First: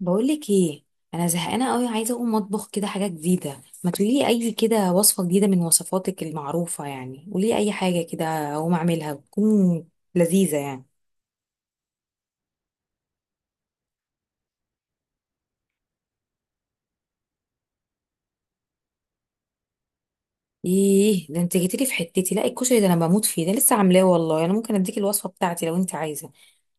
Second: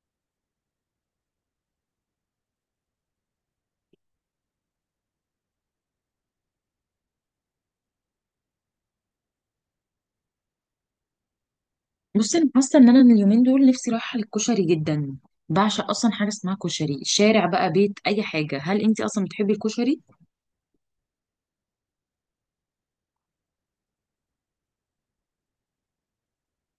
بقولك ايه؟ انا زهقانه قوي، عايزه اقوم اطبخ كده حاجه جديده. ما تقولي اي كده وصفه جديده من وصفاتك المعروفه، يعني قولي اي حاجه كده اقوم اعملها تكون لذيذه يعني. بصي، انا حاسه ان انا اليومين دول نفسي رايحه للكشري جدا. بعشق اصلا حاجه اسمها كشري، شارع بقى، بيت، اي حاجه. هل انت اصلا بتحبي الكشري؟ ايه ده، انت جيتيلي في حتتي؟ لا الكشري ده انا بموت فيه، ده لسه عاملاه والله. انا ممكن اديك الوصفه بتاعتي لو انت عايزه.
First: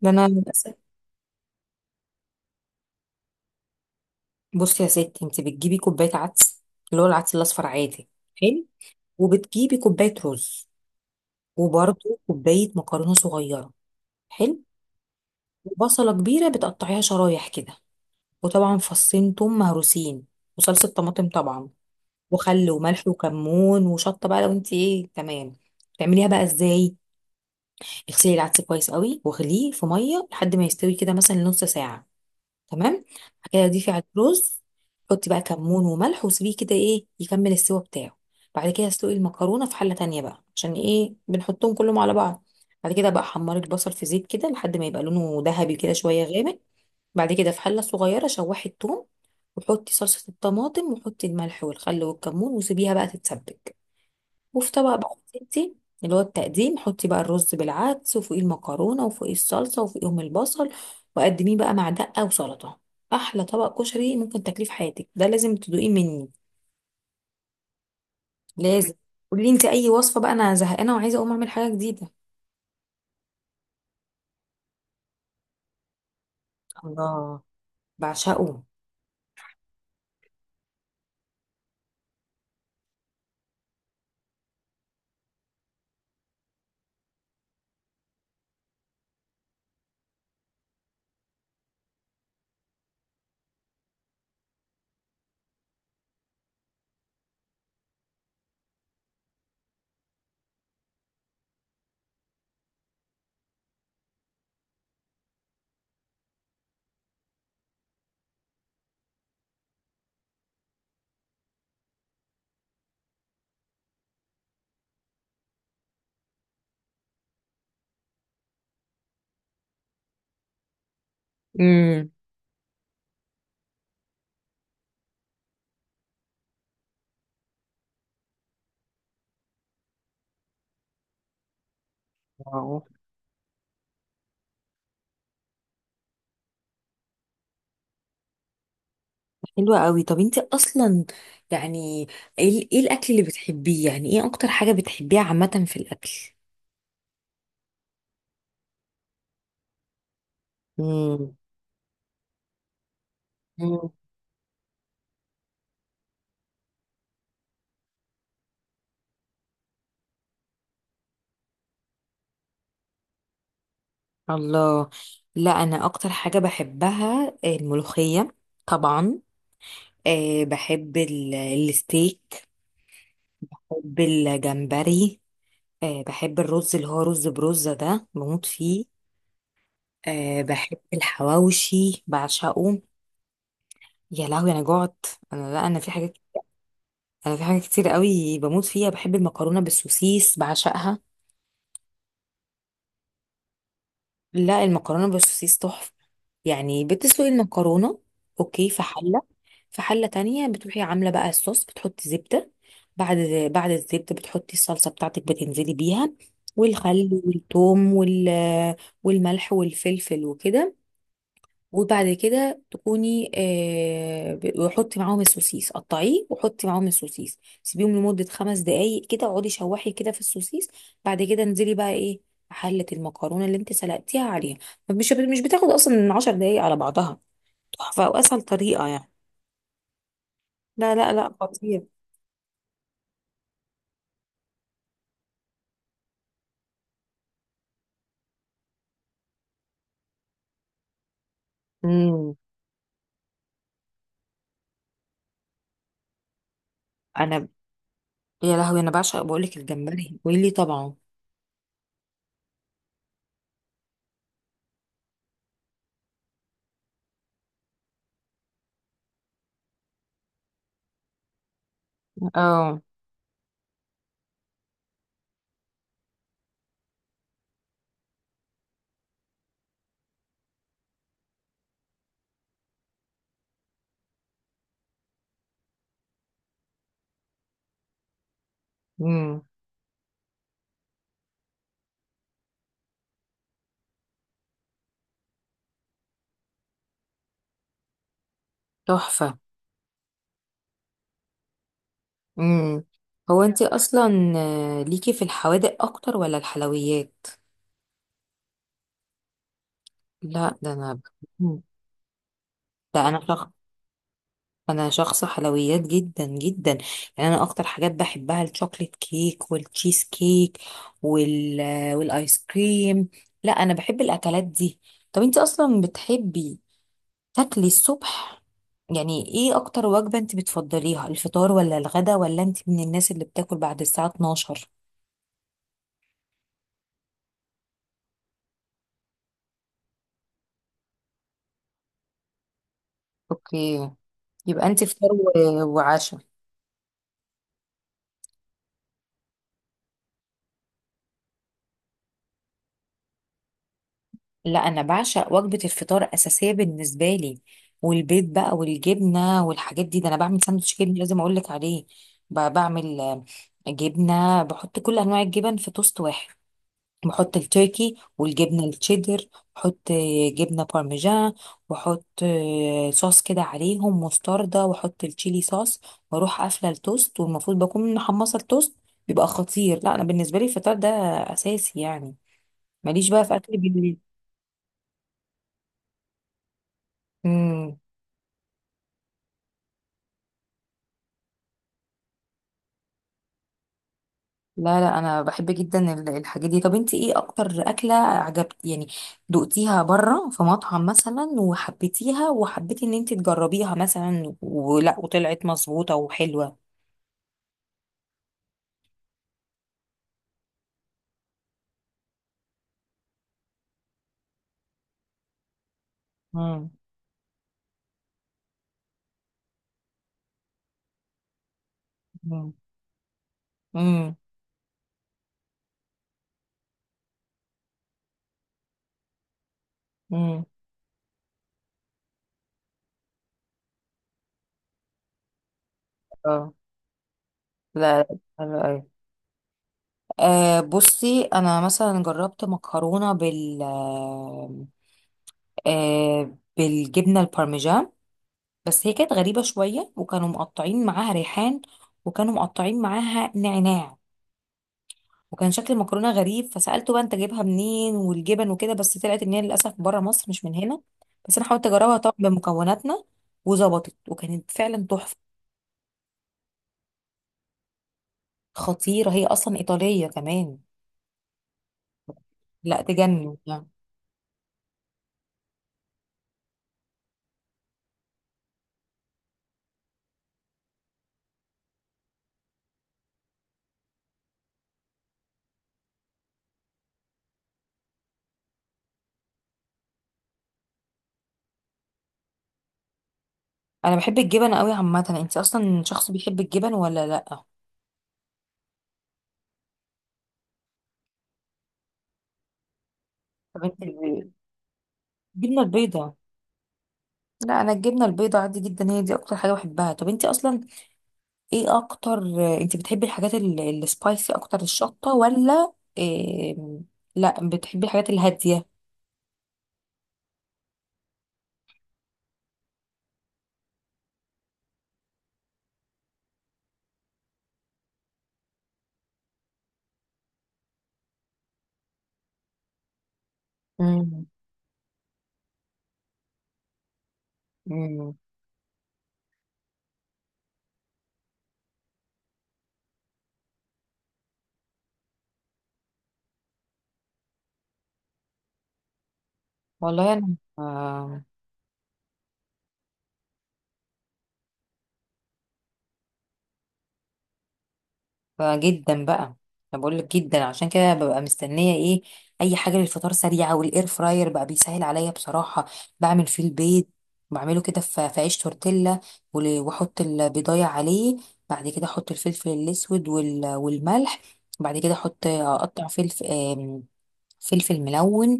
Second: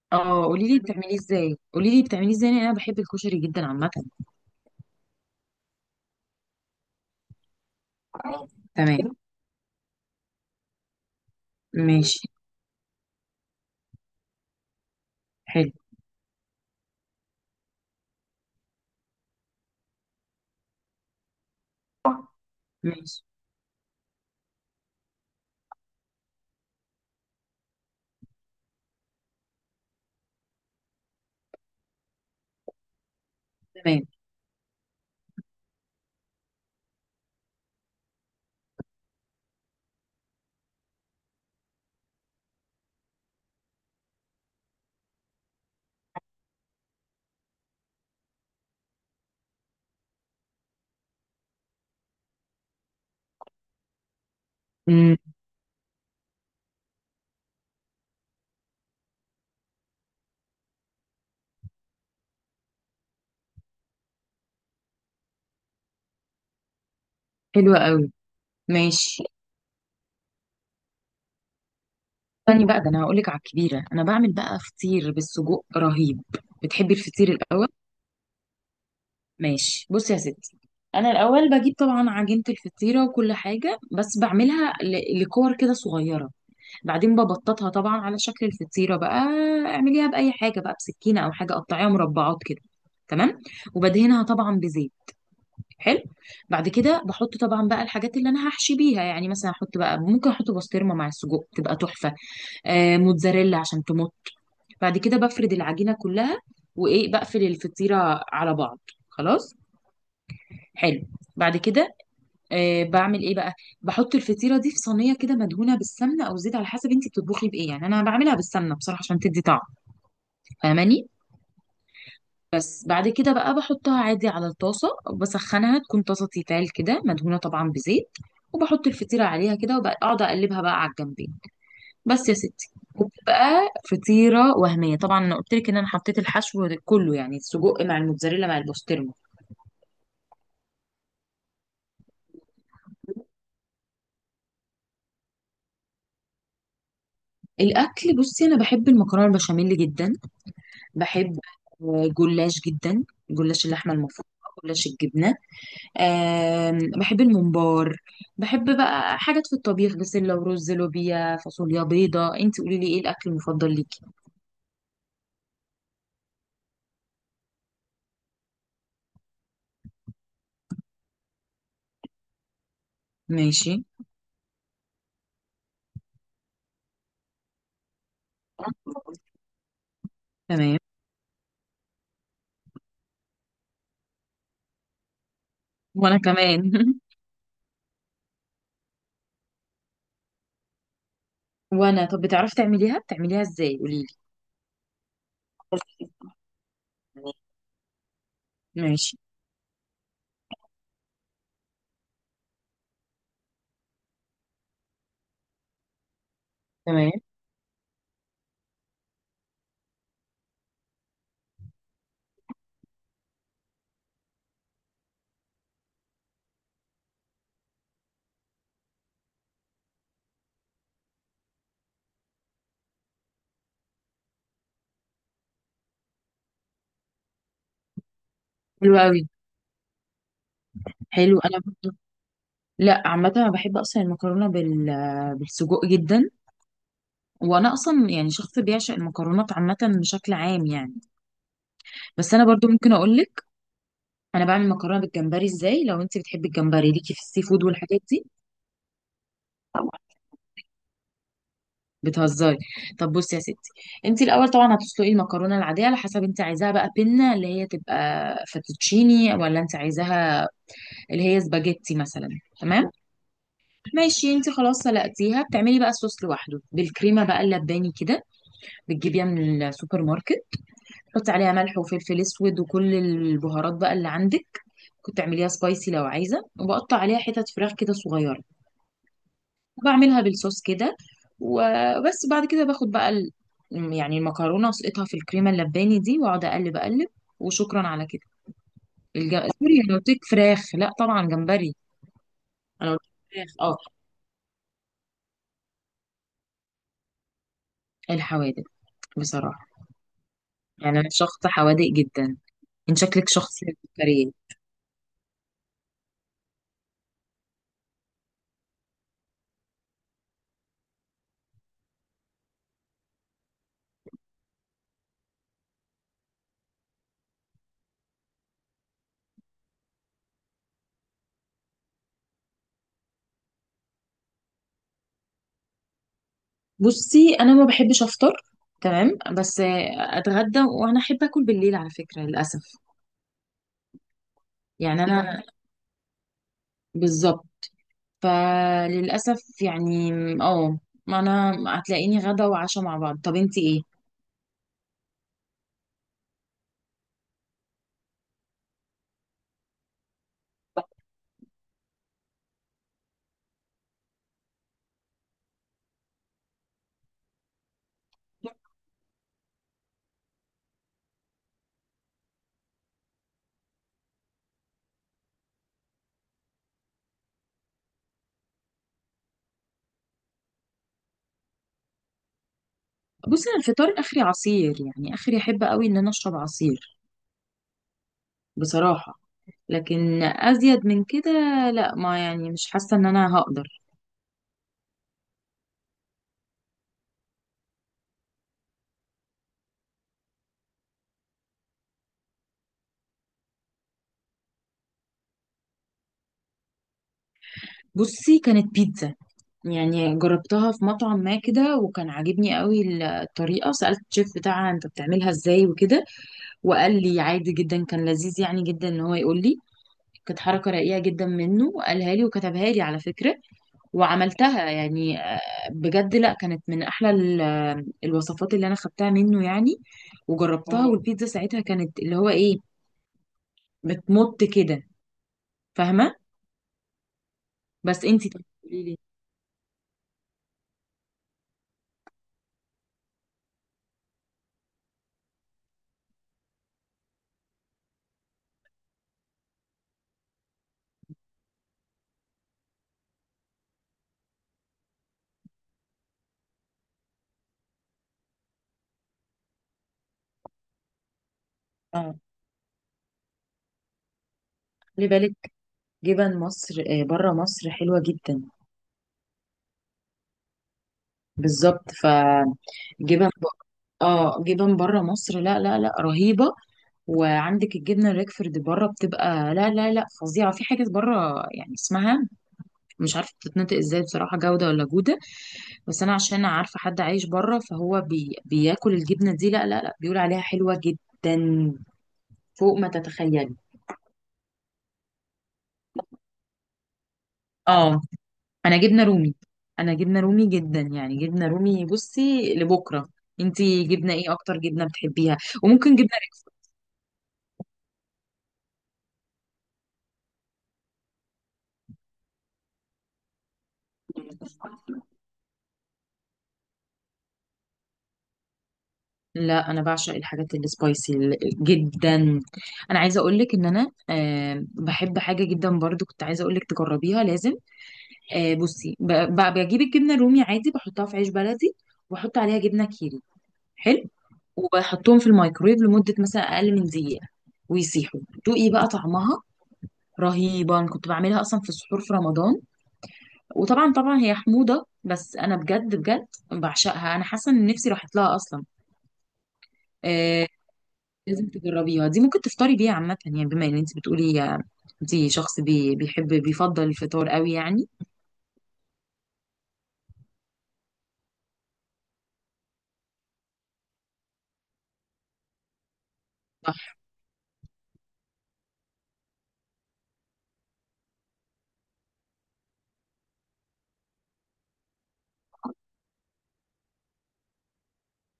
ده انا اه، قولي للأسف-. لي بتعمليه ازاي، قولي لي بتعمليه ازاي، لأن انا بحب الكشري جدا عامه. بصي يا ستي، انت بتجيبي كوبايه عدس، اللي هو العدس الاصفر عادي. حلو. تمام. وبتجيبي كوبايه رز، وبرده ماشي. كوبايه مكرونه صغيره. حلو. حلو. وبصله كبيره بتقطعيها شرايح كده، وطبعا فصين توم مهروسين، وصلصه طماطم طبعا، وخل وملح ماشي. وكمون وشطه، بقى لو انت ايه، تمام. تعمليها بقى ازاي؟ اغسلي العدس كويس قوي واغليه في ميه لحد ما يستوي كده، مثلا نص ساعه. تمام. بعد كده ضيفي تمام. على الرز، حطي بقى كمون وملح وسيبيه كده ايه يكمل السوا بتاعه. بعد كده اسلقي المكرونه في حله تانية بقى، عشان ايه بنحطهم كلهم على بعض. بعد كده بقى حمري البصل في زيت كده لحد ما يبقى لونه ذهبي كده، شويه غامق. بعد كده في حلة صغيرة شوحي التوم، وحطي صلصة الطماطم، وحطي الملح والخل والكمون وسيبيها بقى تتسبك. وفي طبق بقى امم. ستي، اللي هو التقديم، حطي بقى الرز بالعدس، وفوقيه المكرونة، وفوقيه الصلصة، وفوقيهم البصل. وقدميه بقى مع دقة وسلطة. أحلى طبق كشري ممكن تاكليه في حياتك، ده لازم تدوقيه مني. حلو قوي. لازم. ماشي. قولي انت أي وصفة بقى، أنا زهقانة وعايزة أقوم أعمل حاجة جديدة. استني بقى، ده انا هقول لك على الكبيره. انا بعمل بقى فطير بالسجق رهيب. بتحبي الفطير الله. الاول؟ بعشقه. ماشي. بصي يا ستي، انا الاول بجيب طبعا عجينه الفطيره وكل حاجه، بس بعملها لكور كده صغيره. بعدين ببططها طبعا على شكل الفطيره بقى. اعمليها باي حاجه بقى، بسكينه او حاجه، قطعيها مربعات كده. تمام. وبدهنها طبعا بزيت. حلو. بعد كده بحط طبعا بقى الحاجات اللي انا هحشي بيها، يعني مثلا احط بقى، ممكن احط بسطرمه مع السجق تبقى تحفه. موتزاريلا عشان تمط. بعد كده بفرد العجينه كلها، وايه، بقفل الفطيره على بعض. خلاص. حلو. بعد كده بعمل ايه بقى؟ بحط الفطيره دي في صينيه كده مدهونه بالسمنه او زيت، على حسب انت بتطبخي بايه، يعني انا بعملها بالسمنه بصراحه عشان تدي طعم. فاهماني؟ امم. بس بعد كده بقى بحطها عادي على الطاسه وبسخنها، تكون طاسه تيتال كده مدهونه طبعا بزيت. وبحط الفطيره عليها كده، وبقعد اقلبها بقى على الجنبين. بس يا ستي. وبتبقى فطيره وهميه طبعا. انا قلت لك ان انا حطيت الحشو كله، يعني السجق مع الموتزاريلا مع البسطرمه. حلوة قوي. طب انت اصلا يعني ايه إيه الاكل اللي بتحبيه، يعني ايه اكتر حاجة بتحبيها عامة في الاكل؟ الاكل، بصي، انا بحب المكرونه البشاميل جدا. مم. بحب، جلاش جدا. جلاش مم. اللحمه المفرومه، جلاش الجبنه. بحب الممبار. بحب بقى حاجات في الطبيخ، بسله ورز، لوبيا، فاصوليا بيضه. انت قولي لي ايه الاكل المفضل ليكي. الله. لا انا اكتر حاجة بحبها الملوخية، طبعا. أه بحب الستيك. ماشي. بحب الجمبري. أه بحب الرز اللي هو رز برزة، ده بموت فيه. أه تمام. بحب الحواوشي، بعشقه. يا لهوي انا جعت. انا لا انا في حاجات. وانا كمان انا في حاجات كتير قوي بموت فيها، بحب المكرونه بالسوسيس بعشقها. وانا، طب بتعرفي تعمليها؟ بتعمليها ازاي، قولي لا المكرونه بالسوسيس تحفه. يعني بتسلقي لي. المكرونه، اوكي، في ماشي. حله. في حله تانية بتروحي عامله بقى الصوص، بتحطي زبده. بعد بعد الزبده بتحطي الصلصه بتاعتك، بتنزلي بيها تمام. والخل والثوم والملح والفلفل وكده. وبعد كده تكوني وحطي معاهم السوسيس، قطعيه وحطي معاهم السوسيس، سيبيهم لمدة 5 دقايق كده، اقعدي شوحي كده في السوسيس. بعد كده انزلي بقى ايه حلة المكرونة اللي انت سلقتيها عليها. مش بتاخد اصلا من 10 دقايق على بعضها. تحفة واسهل طريقة حلو يعني. قوي. لا لا لا، حلو. انا خطير. برضه، لا عامه انا بحب اصلا المكرونه بالسجق جدا. وانا اصلا يعني شخص بيعشق المكرونات عامه بشكل عام يعني. امم. بس انا برضو ممكن اقول لك انا بعمل مكرونه بالجمبري ازاي، لو انت بتحبي الجمبري، ليكي في انا، السي فود والحاجات دي. يا لهوي، انا بعشق. بقولك، الجمبري ويلي، طبعا. بتهزري؟ طب بصي يا ستي، انت الاول طبعا هتسلقي المكرونه العاديه، على حسب انت عايزاها بقى بينا اللي هي تبقى فاتوتشيني، ولا انت عايزاها اللي هي سباجيتي مثلا. اه. تمام. ماشي، انت خلاص سلقتيها، بتعملي بقى الصوص لوحده بالكريمه بقى اللباني كده، بتجيبيها من السوبر ماركت. حطي عليها ملح وفلفل اسود وكل البهارات بقى اللي عندك. كنت تعمليها سبايسي لو عايزه. وبقطع عليها حتت فراخ كده صغيره، امم. وبعملها بالصوص كده. وبس بعد كده باخد بقى يعني المكرونه، اسقطها في الكريمه اللباني دي، واقعد اقلب اقلب، وشكرا على كده. الج... تحفة. سوري، انا قلت لك فراخ، لا طبعا جمبري. امم. انا قلت هو لك انت فراخ، اصلا ليكي في الحوادق اكتر ولا الحلويات؟ الحوادق بصراحه، لا ده انا. يعني انا شخص مم. حوادق جدا. انت ده انا شكلك شخص. شخص كريه. انا شخص حلويات جدا جدا. يعني انا اكتر حاجات بحبها الشوكليت كيك والتشيز كيك، والايس كريم. لا انا بحب الاكلات دي. طب انت اصلا بتحبي تاكلي الصبح، يعني ايه اكتر وجبة انت بتفضليها، الفطار ولا الغدا، ولا انت من الناس اللي بتاكل بعد الساعة 12؟ بصي انا ما بحبش افطر، تمام، بس اتغدى، وانا احب اكل بالليل على فكره للاسف. اوكي. يبقى انت يعني فطار انا وعشاء. بالظبط، فللاسف يعني. اه، ما انا هتلاقيني غدا وعشاء مع بعض. طب انتي ايه؟ لا انا بعشق وجبه الفطار، اساسيه بالنسبه لي. والبيض بقى والجبنه والحاجات دي، ده انا بعمل ساندوتش جبنه لازم اقول لك عليه. بعمل جبنه، بحط كل انواع الجبن في توست واحد. بحط التركي والجبنه التشيدر. بحط جبنه بارميجان. واحط صوص كده عليهم مستردة، واحط التشيلي صوص. واروح قافله التوست، والمفروض بكون محمصه التوست. بيبقى خطير. لا انا بالنسبه لي الفطار ده اساسي يعني، ماليش بقى في بصي اكل انا الفطار بالليل. اخري عصير، يعني اخري احب قوي ان انا اشرب عصير امم. بصراحه. لكن ازيد من كده، لا، ما يعني مش حاسه ان انا هقدر. لا لا انا بحب جدا الحاجات دي. طب انت ايه اكتر اكله عجبت يعني، دقتيها بره في مطعم مثلا، وحبيتيها، وحبيتي ان انت تجربيها مثلا، ولا وطلعت مظبوطه وحلوه؟ بصي كانت بيتزا، يعني جربتها في مطعم ما كده، وكان عاجبني قوي الطريقة. سألت الشيف بتاعها انت بتعملها ازاي وكده. امم. وقال لي عادي جدا، كان لذيذ يعني جدا ان هو يقول لي. كانت حركة رقيقة جدا منه، قالها لي وكتبها لي على فكرة. امم. وعملتها يعني، بجد لا، كانت من احلى الوصفات اللي انا خدتها منه يعني. امم. وجربتها. والبيتزا ساعتها كانت اللي هو ايه، بتمط كده. فاهمة؟ اه. لا بس لا، انتي، طب حلو أوي. قولي لي. آه بصي انا مثلا جربت مكرونه بال آه بالجبنه البارميجان، بس هي كانت غريبة شوية، وكانوا مقطعين معاها ريحان، وكانوا مقطعين معاها نعناع، وكان شكل المكرونة غريب. فسألته بقى انت جايبها منين والجبن وكده، بس طلعت ان هي للأسف بره مصر، مش من هنا. بس انا حاولت اجربها طبعا اه، بمكوناتنا، وظبطت وكانت فعلا خلي تحفة. بالك، جبن مصر، بره مصر حلوة جدا. خطيرة، هي اصلا ايطالية كمان. بالظبط، لا فجبن تجنن يعني. اه، جبن بره مصر، لا لا لا، رهيبه. وعندك الجبنه الريكفورد بره، بتبقى لا لا لا، فظيعه. في حاجه بره يعني اسمها مش عارفه بتتنطق ازاي بصراحه، جوده ولا جوده. بس انا عشان عارفه حد عايش بره فهو بياكل الجبنه دي، لا لا لا، بيقول عليها حلوه جدا، فوق ما تتخيلي. انا بحب الجبن قوي عامة. انت اصلا شخص بيحب الجبن ولا لا؟ اه، انا جبنه رومي، انا جبنه رومي جدا، يعني جبنه رومي. بصي لبكره، طب انت. انتي جبنه ايه اكتر جبنه بتحبيها؟ الجبنة وممكن جبنه، البيضاء. لا انا الجبنة البيضاء عادي جدا، هي دي اكتر حاجة بحبها. طب انت اصلا ايه اكتر؟ انت بتحبي الحاجات السبايسي اكتر، الشطة، ولا إيه... لا بتحبي الحاجات الهادية؟ لا انا بعشق الحاجات السبايسي جدا. انا عايزه اقول لك ان انا، بحب حاجه جدا برضو، كنت عايزه اقول لك تجربيها لازم. بصي، بجيب الجبنه الرومي عادي، بحطها في عيش بلدي، وبحط عليها جبنه كيري. حلو. مم. وبحطهم في الميكرويف لمده مثلا اقل من دقيقه، مم. ويسيحوا. دوقي بقى طعمها، رهيبه. انا كنت بعملها اصلا في السحور في رمضان. وطبعا طبعا هي حموضه، بس انا بجد بجد بعشقها. انا حاسه ان نفسي راحت لها اصلا. والله انا آه، آه... لازم تجربيها دي، ممكن تفطري بيها عامة، يعني بما ان انت بتقولي انت شخص بيفضل الفطار قوي يعني. آه، جدا بقى. انا بقول لك جدا. عشان كده ببقى مستنية ايه اي حاجة للفطار سريعة، والاير فراير بقى بيسهل عليا بصراحة. بعمل فيه البيض. صح. بعمله كده في عيش تورتيلا، واحط البيضايه عليه. بعد كده احط الفلفل الاسود والملح. بعد كده احط اقطع فلفل، فلفل ملون.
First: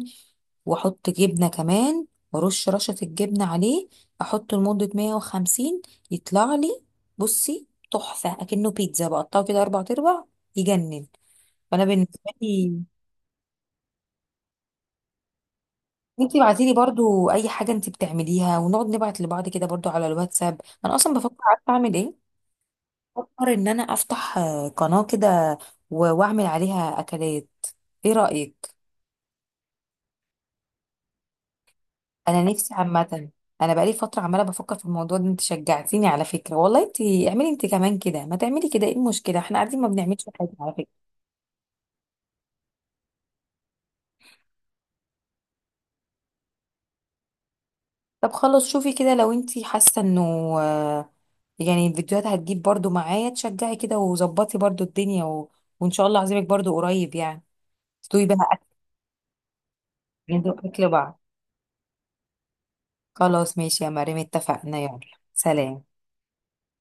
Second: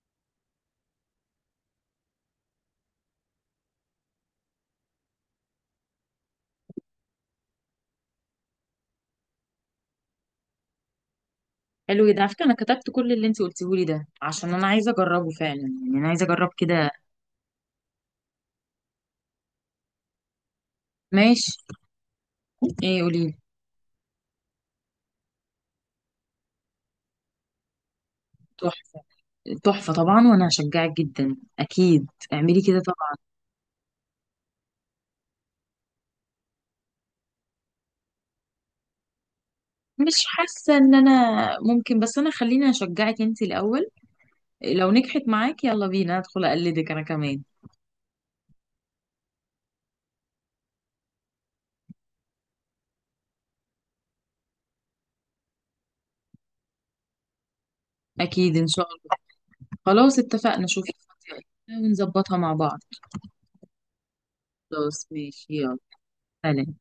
واحط جبنه كمان، وارش رشه الجبنه عليه. احطه لمده 150، يطلع لي. بصي تحفه، اكنه بيتزا، بقطعه كده 4 ارباع. يجنن. فانا حلو جدا على بالنسبه فكرة، انا لي، كتبت كل اللي انت قلتيه لي ده، عشان انا عايزة اجربه فعلا، يعني انا عايزة انتي اجرب ابعتي لي كده. برضو اي حاجه انتي بتعمليها، ونقعد نبعت لبعض كده برضو على الواتساب. انا اصلا بفكر، ماشي. عارفه اعمل ايه؟ ايه، قولي. بفكر ان انا افتح قناه كده، واعمل عليها اكلات. ايه رايك؟ تحفة. تحفة طبعا، وانا هشجعك جدا، اكيد انا اعملي نفسي كده طبعا. عامه، انا بقالي فتره عماله بفكر في الموضوع ده. انت شجعتيني على فكره والله. انت اعملي انت كمان كده، ما تعملي كده، ايه المشكله، احنا قاعدين ما بنعملش مش حاجه على حاسة ان فكره. انا ممكن، بس انا خليني اشجعك انت الاول، لو نجحت معاك يلا بينا ادخل اقلدك انا كمان. طب خلاص، شوفي كده لو انت حاسه انه آه، يعني الفيديوهات هتجيب برضو، معايا تشجعي كده وظبطي برضو الدنيا وان شاء الله عزيمك برضو قريب يعني، تدوي بقى اكيد اكل. ان شاء الله. خلاص ندوق اتفقنا، اكل شوفي. بعض. ونظبطها مع بعض. خلاص ماشي يا مريم، اتفقنا، يلا. خلاص ماشي يلا. سلام. سلام.